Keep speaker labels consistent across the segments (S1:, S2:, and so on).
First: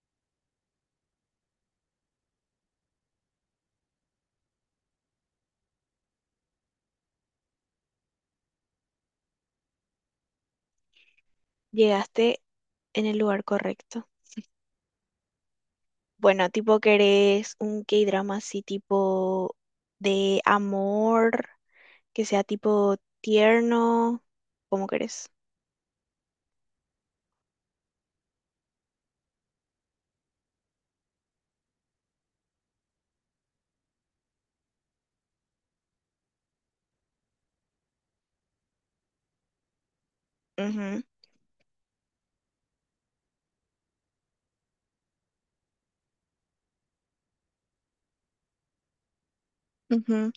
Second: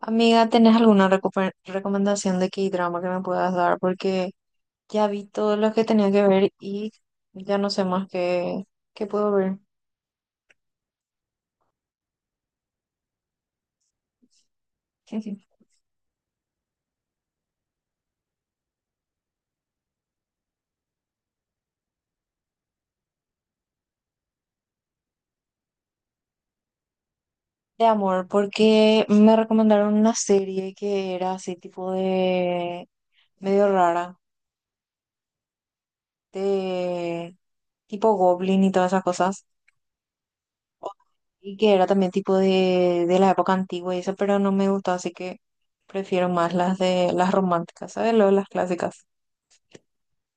S1: Amiga, ¿tenés alguna recomendación de K-drama que me puedas dar? Porque ya vi todos los que tenía que ver y ya no sé más qué puedo ver.
S2: Llegaste en el lugar correcto. Bueno, tipo querés un K-drama así tipo de amor, que sea tipo tierno, ¿cómo querés?
S1: De amor, porque me recomendaron una serie que era así tipo de medio rara, de tipo Goblin y todas esas cosas,
S2: Ujú,
S1: y que era también tipo de la época antigua y eso, pero no me gustó, así que prefiero más las de las románticas, ¿sabes? Lo de las clásicas.
S2: ujú.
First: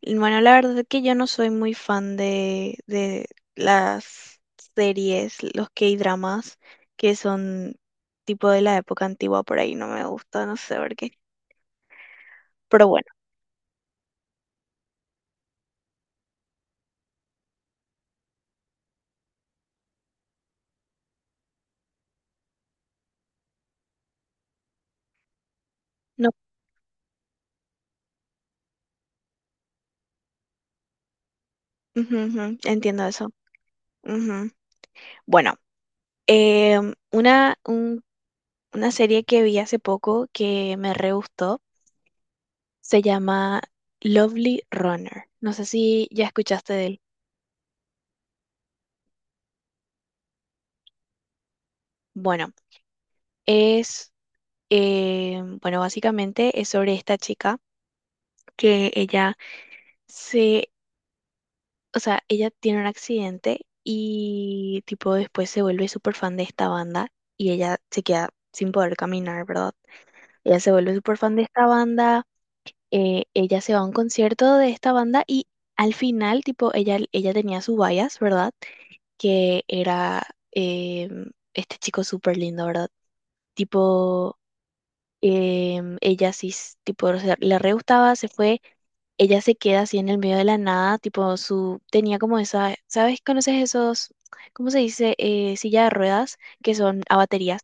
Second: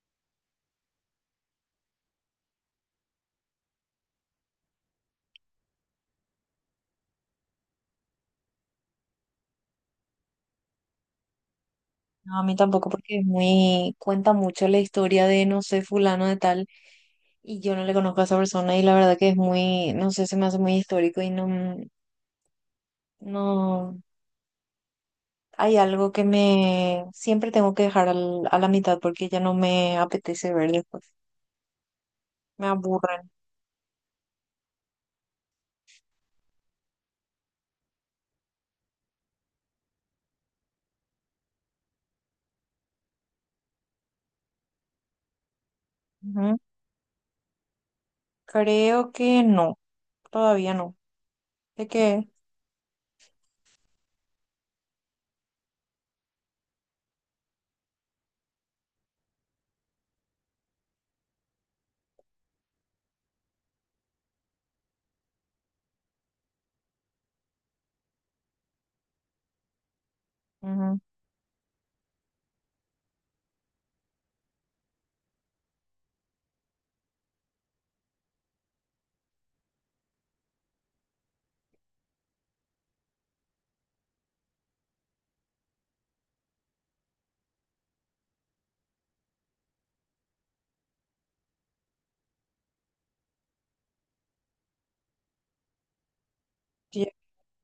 S2: Y bueno, la verdad es que yo no soy muy fan de las series, los K-dramas, que son tipo de la época antigua por ahí, no me gusta, no sé por qué.
S1: No, a mí
S2: Pero
S1: tampoco,
S2: bueno,
S1: porque es muy, cuenta mucho la historia de, no sé, fulano de tal, y yo no le conozco a esa persona, y la verdad que es muy, no sé, se me hace muy histórico y no, hay algo que
S2: no,
S1: me, siempre tengo que dejar a la mitad porque ya no me apetece ver después,
S2: ujú, ujú,
S1: me
S2: entiendo
S1: aburren.
S2: eso. Ujú. Bueno. Eh, una, un- una serie que vi hace poco que me re gustó se llama Lovely Runner. No sé si ya
S1: Ujú.
S2: escuchaste de él.
S1: Creo que no, todavía no. ¿De qué?
S2: Bueno, es, bueno, básicamente es sobre esta chica que ella se, o sea, ella tiene un accidente y tipo después se vuelve súper fan de esta banda y ella se queda sin poder caminar, ¿verdad? Ella se vuelve
S1: Ujú.
S2: súper fan de esta banda. Ella se va a un concierto de esta banda y al final, tipo, ella tenía su bias, ¿verdad? Que era este chico súper lindo, ¿verdad? Tipo, ella sí, tipo, o sea, le re gustaba, se fue, ella se queda así en el medio de la nada, tipo, su, tenía como esa, ¿sabes? ¿Conoces esos, cómo se dice? Silla de ruedas que son
S1: Ya-
S2: a baterías.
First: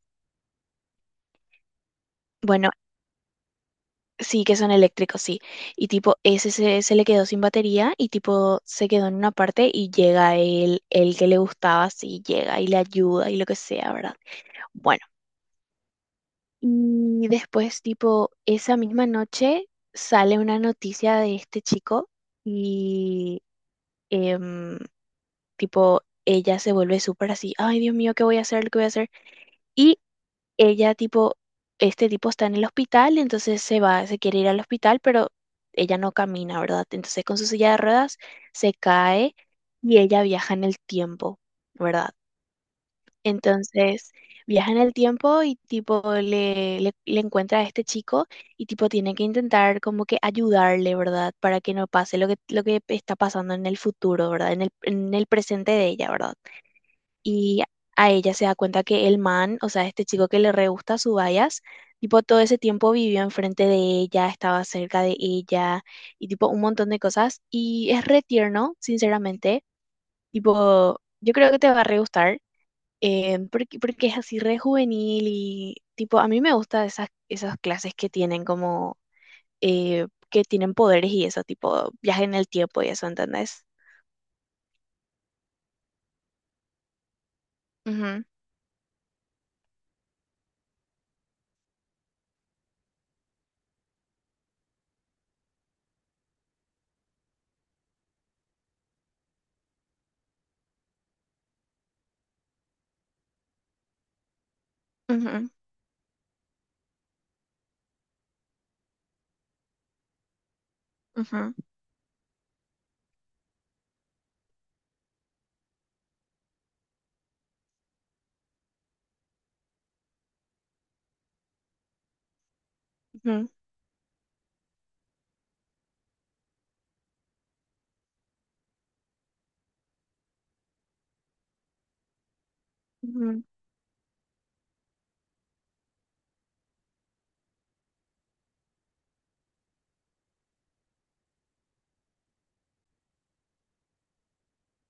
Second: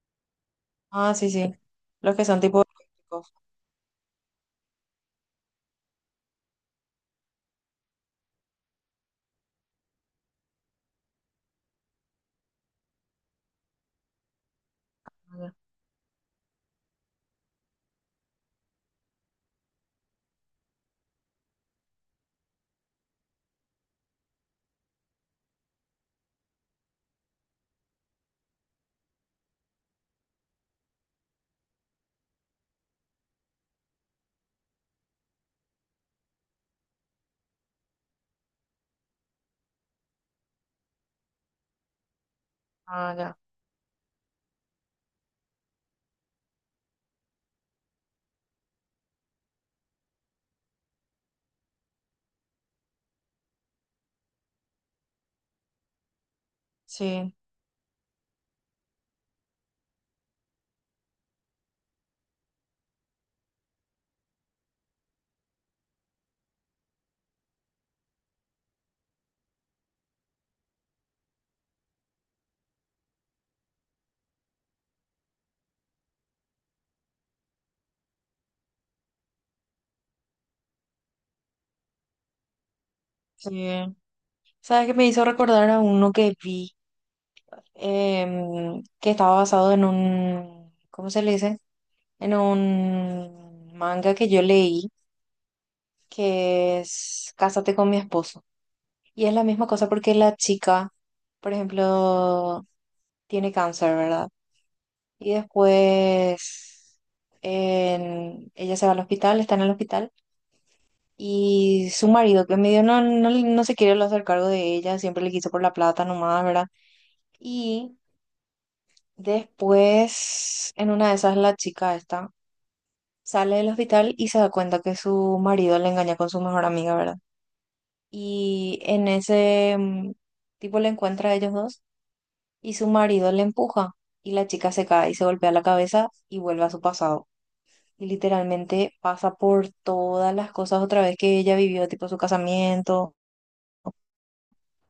S1: Ah, sí, sí, los que son tipo...
S2: Bueno, sí, que son eléctricos, sí. Y tipo, se le quedó sin batería y tipo se quedó en una parte y llega el que le gustaba, sí, llega y le ayuda y lo que sea, ¿verdad? Bueno, y después tipo, esa misma noche sale una noticia de este chico y em, tipo, ella se vuelve súper así, ay Dios mío, ¿qué voy a hacer? ¿Qué voy a hacer? Y ella tipo, este tipo está en el hospital, entonces se va, se quiere ir al hospital, pero ella no camina, ¿verdad? Entonces con su silla de ruedas se cae y ella viaja en el tiempo, ¿verdad?
S1: Ah, ya,
S2: Entonces viaja en el tiempo y tipo le encuentra a este chico y tipo tiene que intentar como que ayudarle, ¿verdad? Para que no pase lo que está pasando en el futuro, ¿verdad? En el presente de ella, ¿verdad?
S1: sí,
S2: Y a ella se da cuenta que el man, o sea, este chico que le re gusta su bayas, tipo todo ese tiempo vivió enfrente de ella, estaba cerca de ella y tipo un montón de cosas y es re tierno, sinceramente, tipo yo creo que te va a re gustar. Porque porque es así re juvenil y tipo a mí me gusta esas clases que tienen como que tienen poderes y eso, tipo viaje en el tiempo y eso, ¿entendés?
S1: sí. ¿Sabes qué me hizo recordar a uno que vi?
S2: Ujú,
S1: Que estaba basado en un, ¿cómo se le dice? En un manga que yo leí, que es Cásate con mi esposo. Y es la misma cosa porque la chica, por ejemplo, tiene cáncer, ¿verdad? Y
S2: ujú,
S1: después ella se va al hospital, está en el hospital.
S2: ujú,
S1: Y su marido, que medio no se quiere hacer cargo de ella, siempre le quiso por la plata nomás, ¿verdad? Y después, en una de esas, la chica esta
S2: ujú,
S1: sale del hospital y se da cuenta que su marido le engaña con su mejor amiga, ¿verdad? Y en ese, tipo le encuentra a ellos dos y su marido le
S2: ujú,
S1: empuja y la chica se cae y se golpea la cabeza y vuelve a su pasado. Y literalmente pasa por todas las cosas otra vez que ella vivió, tipo su casamiento,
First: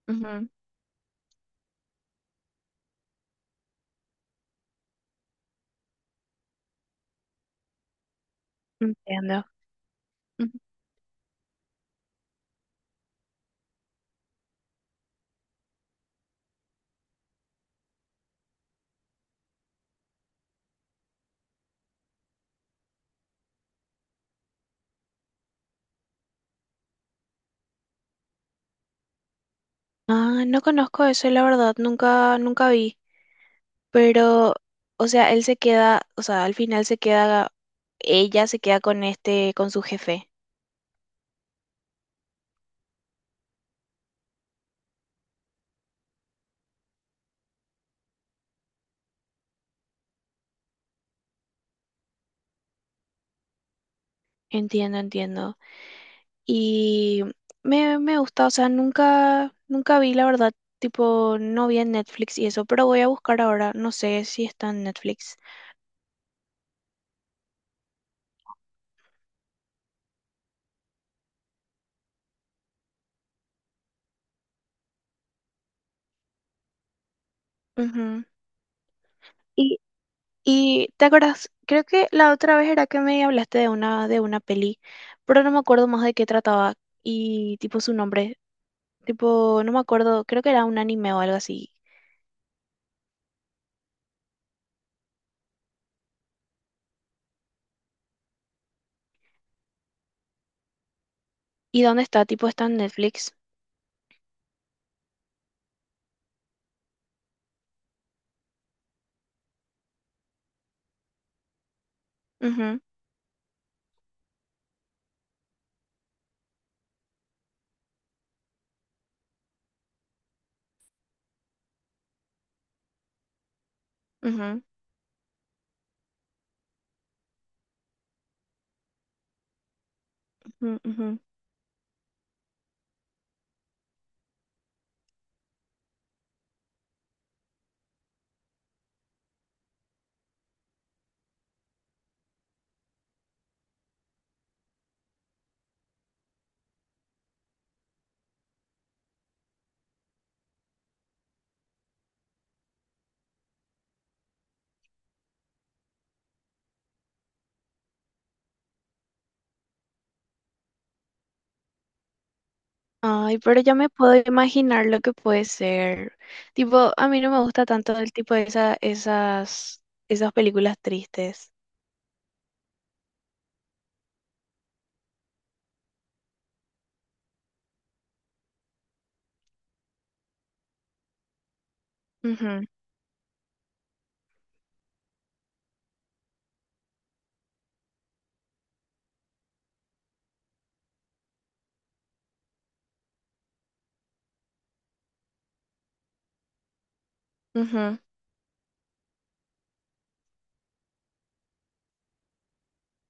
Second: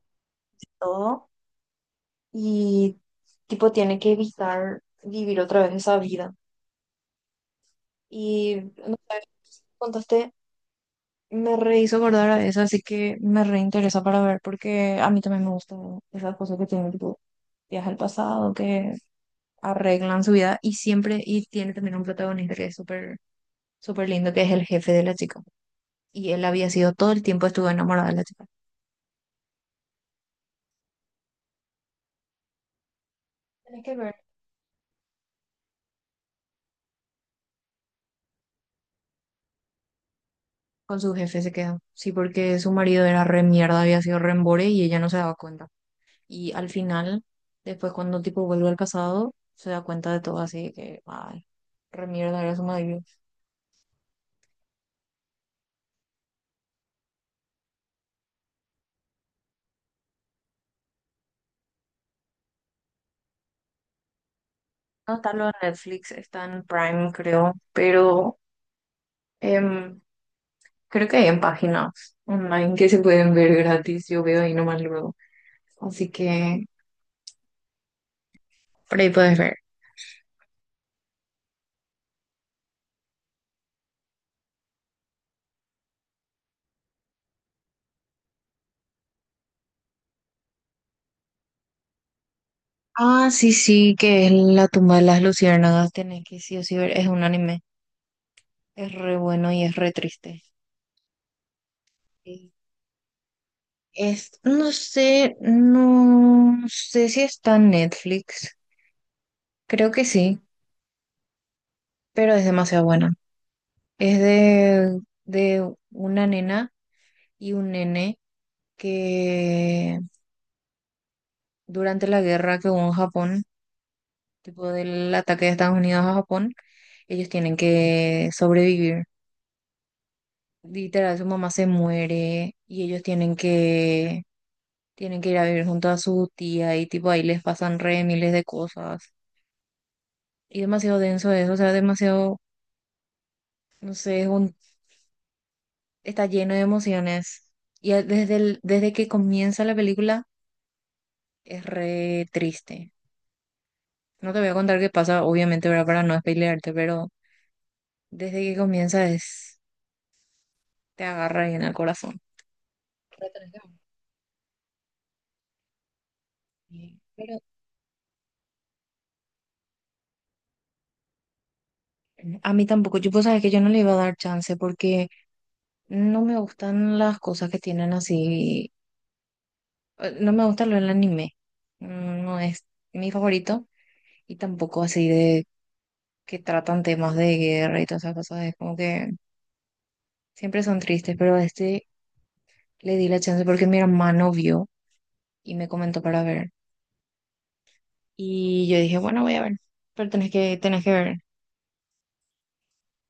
S2: ujú.
S1: todo. Y tipo tiene que evitar vivir otra vez esa vida. Y no sé,
S2: Entiendo.
S1: contaste.
S2: Ujú.
S1: Me re hizo acordar a eso, así que me reinteresa para ver, porque a mí también me gustan esas cosas que tienen tipo viajes al pasado, que arreglan su vida y siempre, y tiene también un protagonista que es súper, súper lindo, que es el jefe de la chica. Y él había sido todo el tiempo estuvo enamorado de la chica.
S2: Ah, no conozco eso, la verdad, nunca, nunca vi.
S1: Tenés que ver.
S2: Pero, o sea, él se queda, o sea, al final se queda, ella se queda con este, con su jefe.
S1: Con su jefe se quedó. Sí, porque su marido era re mierda, había sido re embore y ella no se daba cuenta. Y al final, después cuando tipo vuelve al pasado, se da cuenta de todo así que, ay, re mierda era su marido.
S2: Entiendo, entiendo. Y me gusta, o sea, nunca, nunca vi, la verdad, tipo, no vi en Netflix y eso, pero voy a buscar ahora, no sé si está en
S1: No está
S2: Netflix.
S1: lo en Netflix, está en Prime, creo, pero em, creo que hay en páginas online que se pueden ver gratis. Yo veo ahí nomás luego. Así que
S2: Ujú.
S1: por ahí puedes ver.
S2: Y, y ¿te acuerdas? Creo que la otra vez era que me hablaste de una peli, pero no me acuerdo más de qué trataba y tipo su nombre. Tipo, no me acuerdo, creo que era un anime o algo así.
S1: Ah, sí, sí, que es La tumba de las luciérnagas. Tenés que sí o sí ver. Es un anime. Es re bueno y es re triste.
S2: ¿Y dónde está? Tipo,
S1: Sí.
S2: está en Netflix.
S1: Es, no sé, no sé si está en Netflix. Creo que sí, pero es
S2: Ujú,
S1: demasiado buena. Es de una nena y un nene que durante la guerra que hubo en Japón,
S2: ujú,
S1: tipo del ataque de Estados Unidos a Japón, ellos tienen que sobrevivir.
S2: ujú, ujú.
S1: Literal, su mamá se muere y ellos tienen que ir a vivir junto a su tía y tipo ahí les pasan re miles de cosas. Y demasiado denso eso, o sea, demasiado, no sé, es un, está lleno de emociones. Y desde el, desde que comienza la película es re triste. No te voy a contar qué pasa, obviamente, ¿verdad? Para no spoilearte, pero desde que comienza es, te agarra ahí en el corazón. Pero
S2: Ay,
S1: tenés que
S2: pero
S1: ver.
S2: ya me puedo imaginar lo que puede ser. Tipo,
S1: Sí.
S2: a mí no
S1: Pero
S2: me gusta tanto el tipo de esas, esas películas tristes.
S1: a mí tampoco, yo pues sabes que yo no le iba a dar chance porque no me gustan las cosas que tienen así, no me gusta lo del anime, no
S2: Ujú,
S1: es mi favorito y tampoco así de que tratan temas de guerra y todas esas cosas, es como que siempre son tristes, pero a este le di la chance porque mi hermano vio y me comentó para ver
S2: ujú.
S1: y yo dije, bueno, voy a ver, pero tenés que ver.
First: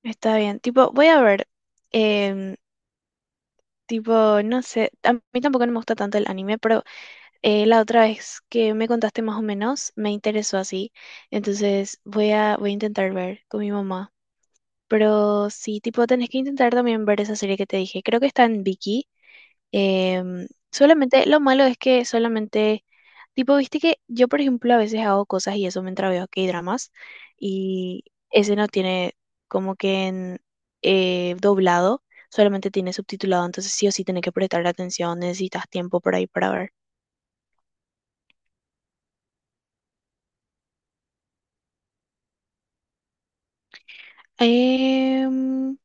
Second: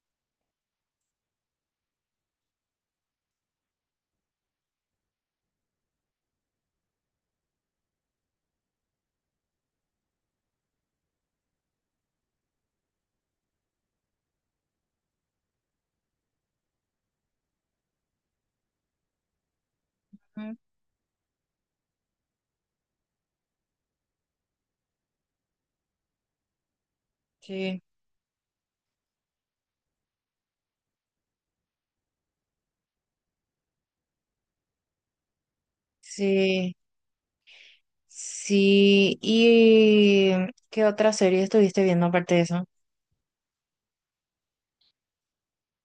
S2: Está bien. Tipo, voy a ver. em, tipo, no sé. A mí tampoco no me gusta tanto el anime, pero la otra vez que me contaste más o menos, me interesó así. Entonces voy a intentar ver con mi mamá. Pero sí, tipo, tenés que intentar también ver esa serie que te dije. Creo que está en Vicky. Em,
S1: Ujú.
S2: solamente, lo malo es que solamente, tipo, viste que yo, por ejemplo, a veces hago cosas y eso mientras veo K-dramas.
S1: Sí,
S2: Y ese no tiene como que en doblado, solamente tiene subtitulado. Entonces sí o sí tenés que prestar atención, necesitas tiempo por ahí para ver.
S1: sí, sí. ¿Y qué otra serie estuviste viendo aparte de eso?
S2: Em,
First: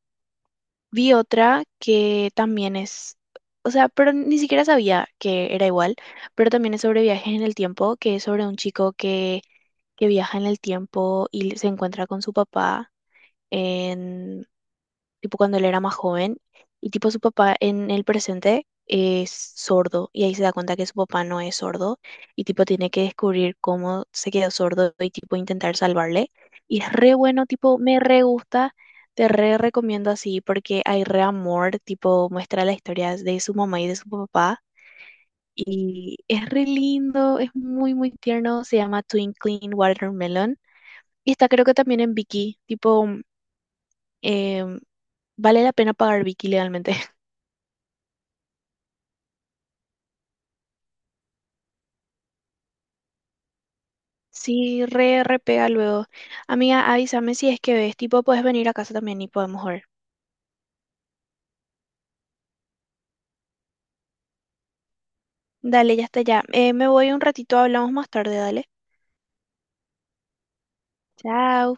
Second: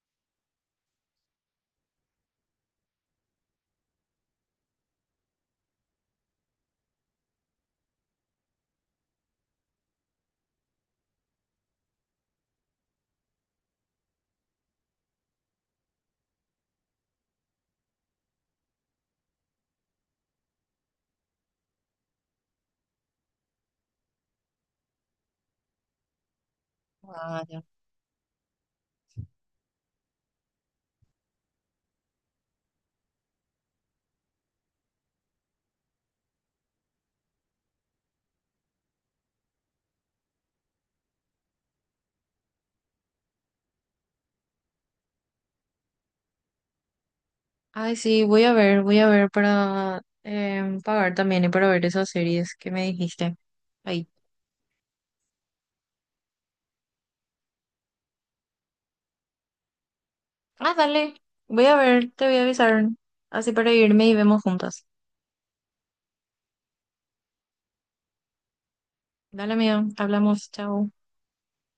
S2: Vi otra que también es, o sea, pero ni siquiera sabía que era igual, pero también es sobre viajes en el tiempo, que es sobre un chico que viaja en el tiempo y se encuentra con su papá en tipo cuando él era más joven, y tipo su papá en el presente es sordo, y ahí se da cuenta que su papá no es sordo, y tipo tiene que descubrir cómo se quedó sordo y tipo intentar salvarle. Y es re
S1: Ah,
S2: bueno,
S1: ya.
S2: tipo, me re gusta, te re recomiendo así, porque hay re amor, tipo, muestra la historia de su mamá y de su papá. Y es re lindo, es muy, muy tierno. Se llama Twinkling Watermelon. Y está creo que también en Viki. Tipo, em, vale la pena pagar Viki legalmente.
S1: Ay, sí, voy a ver para pagar también y para ver esas series que me dijiste. Ahí.
S2: Sí, re, re pega luego. Amiga, avísame si es que ves, tipo, puedes venir a casa también y podemos ver.
S1: Ah, dale. Voy a ver, te voy a avisar. Así para irme y vemos juntas.
S2: Dale, ya está ya. Me voy un ratito, hablamos más tarde, dale.
S1: Dale, amigo. Hablamos. Chao.
S2: Chao.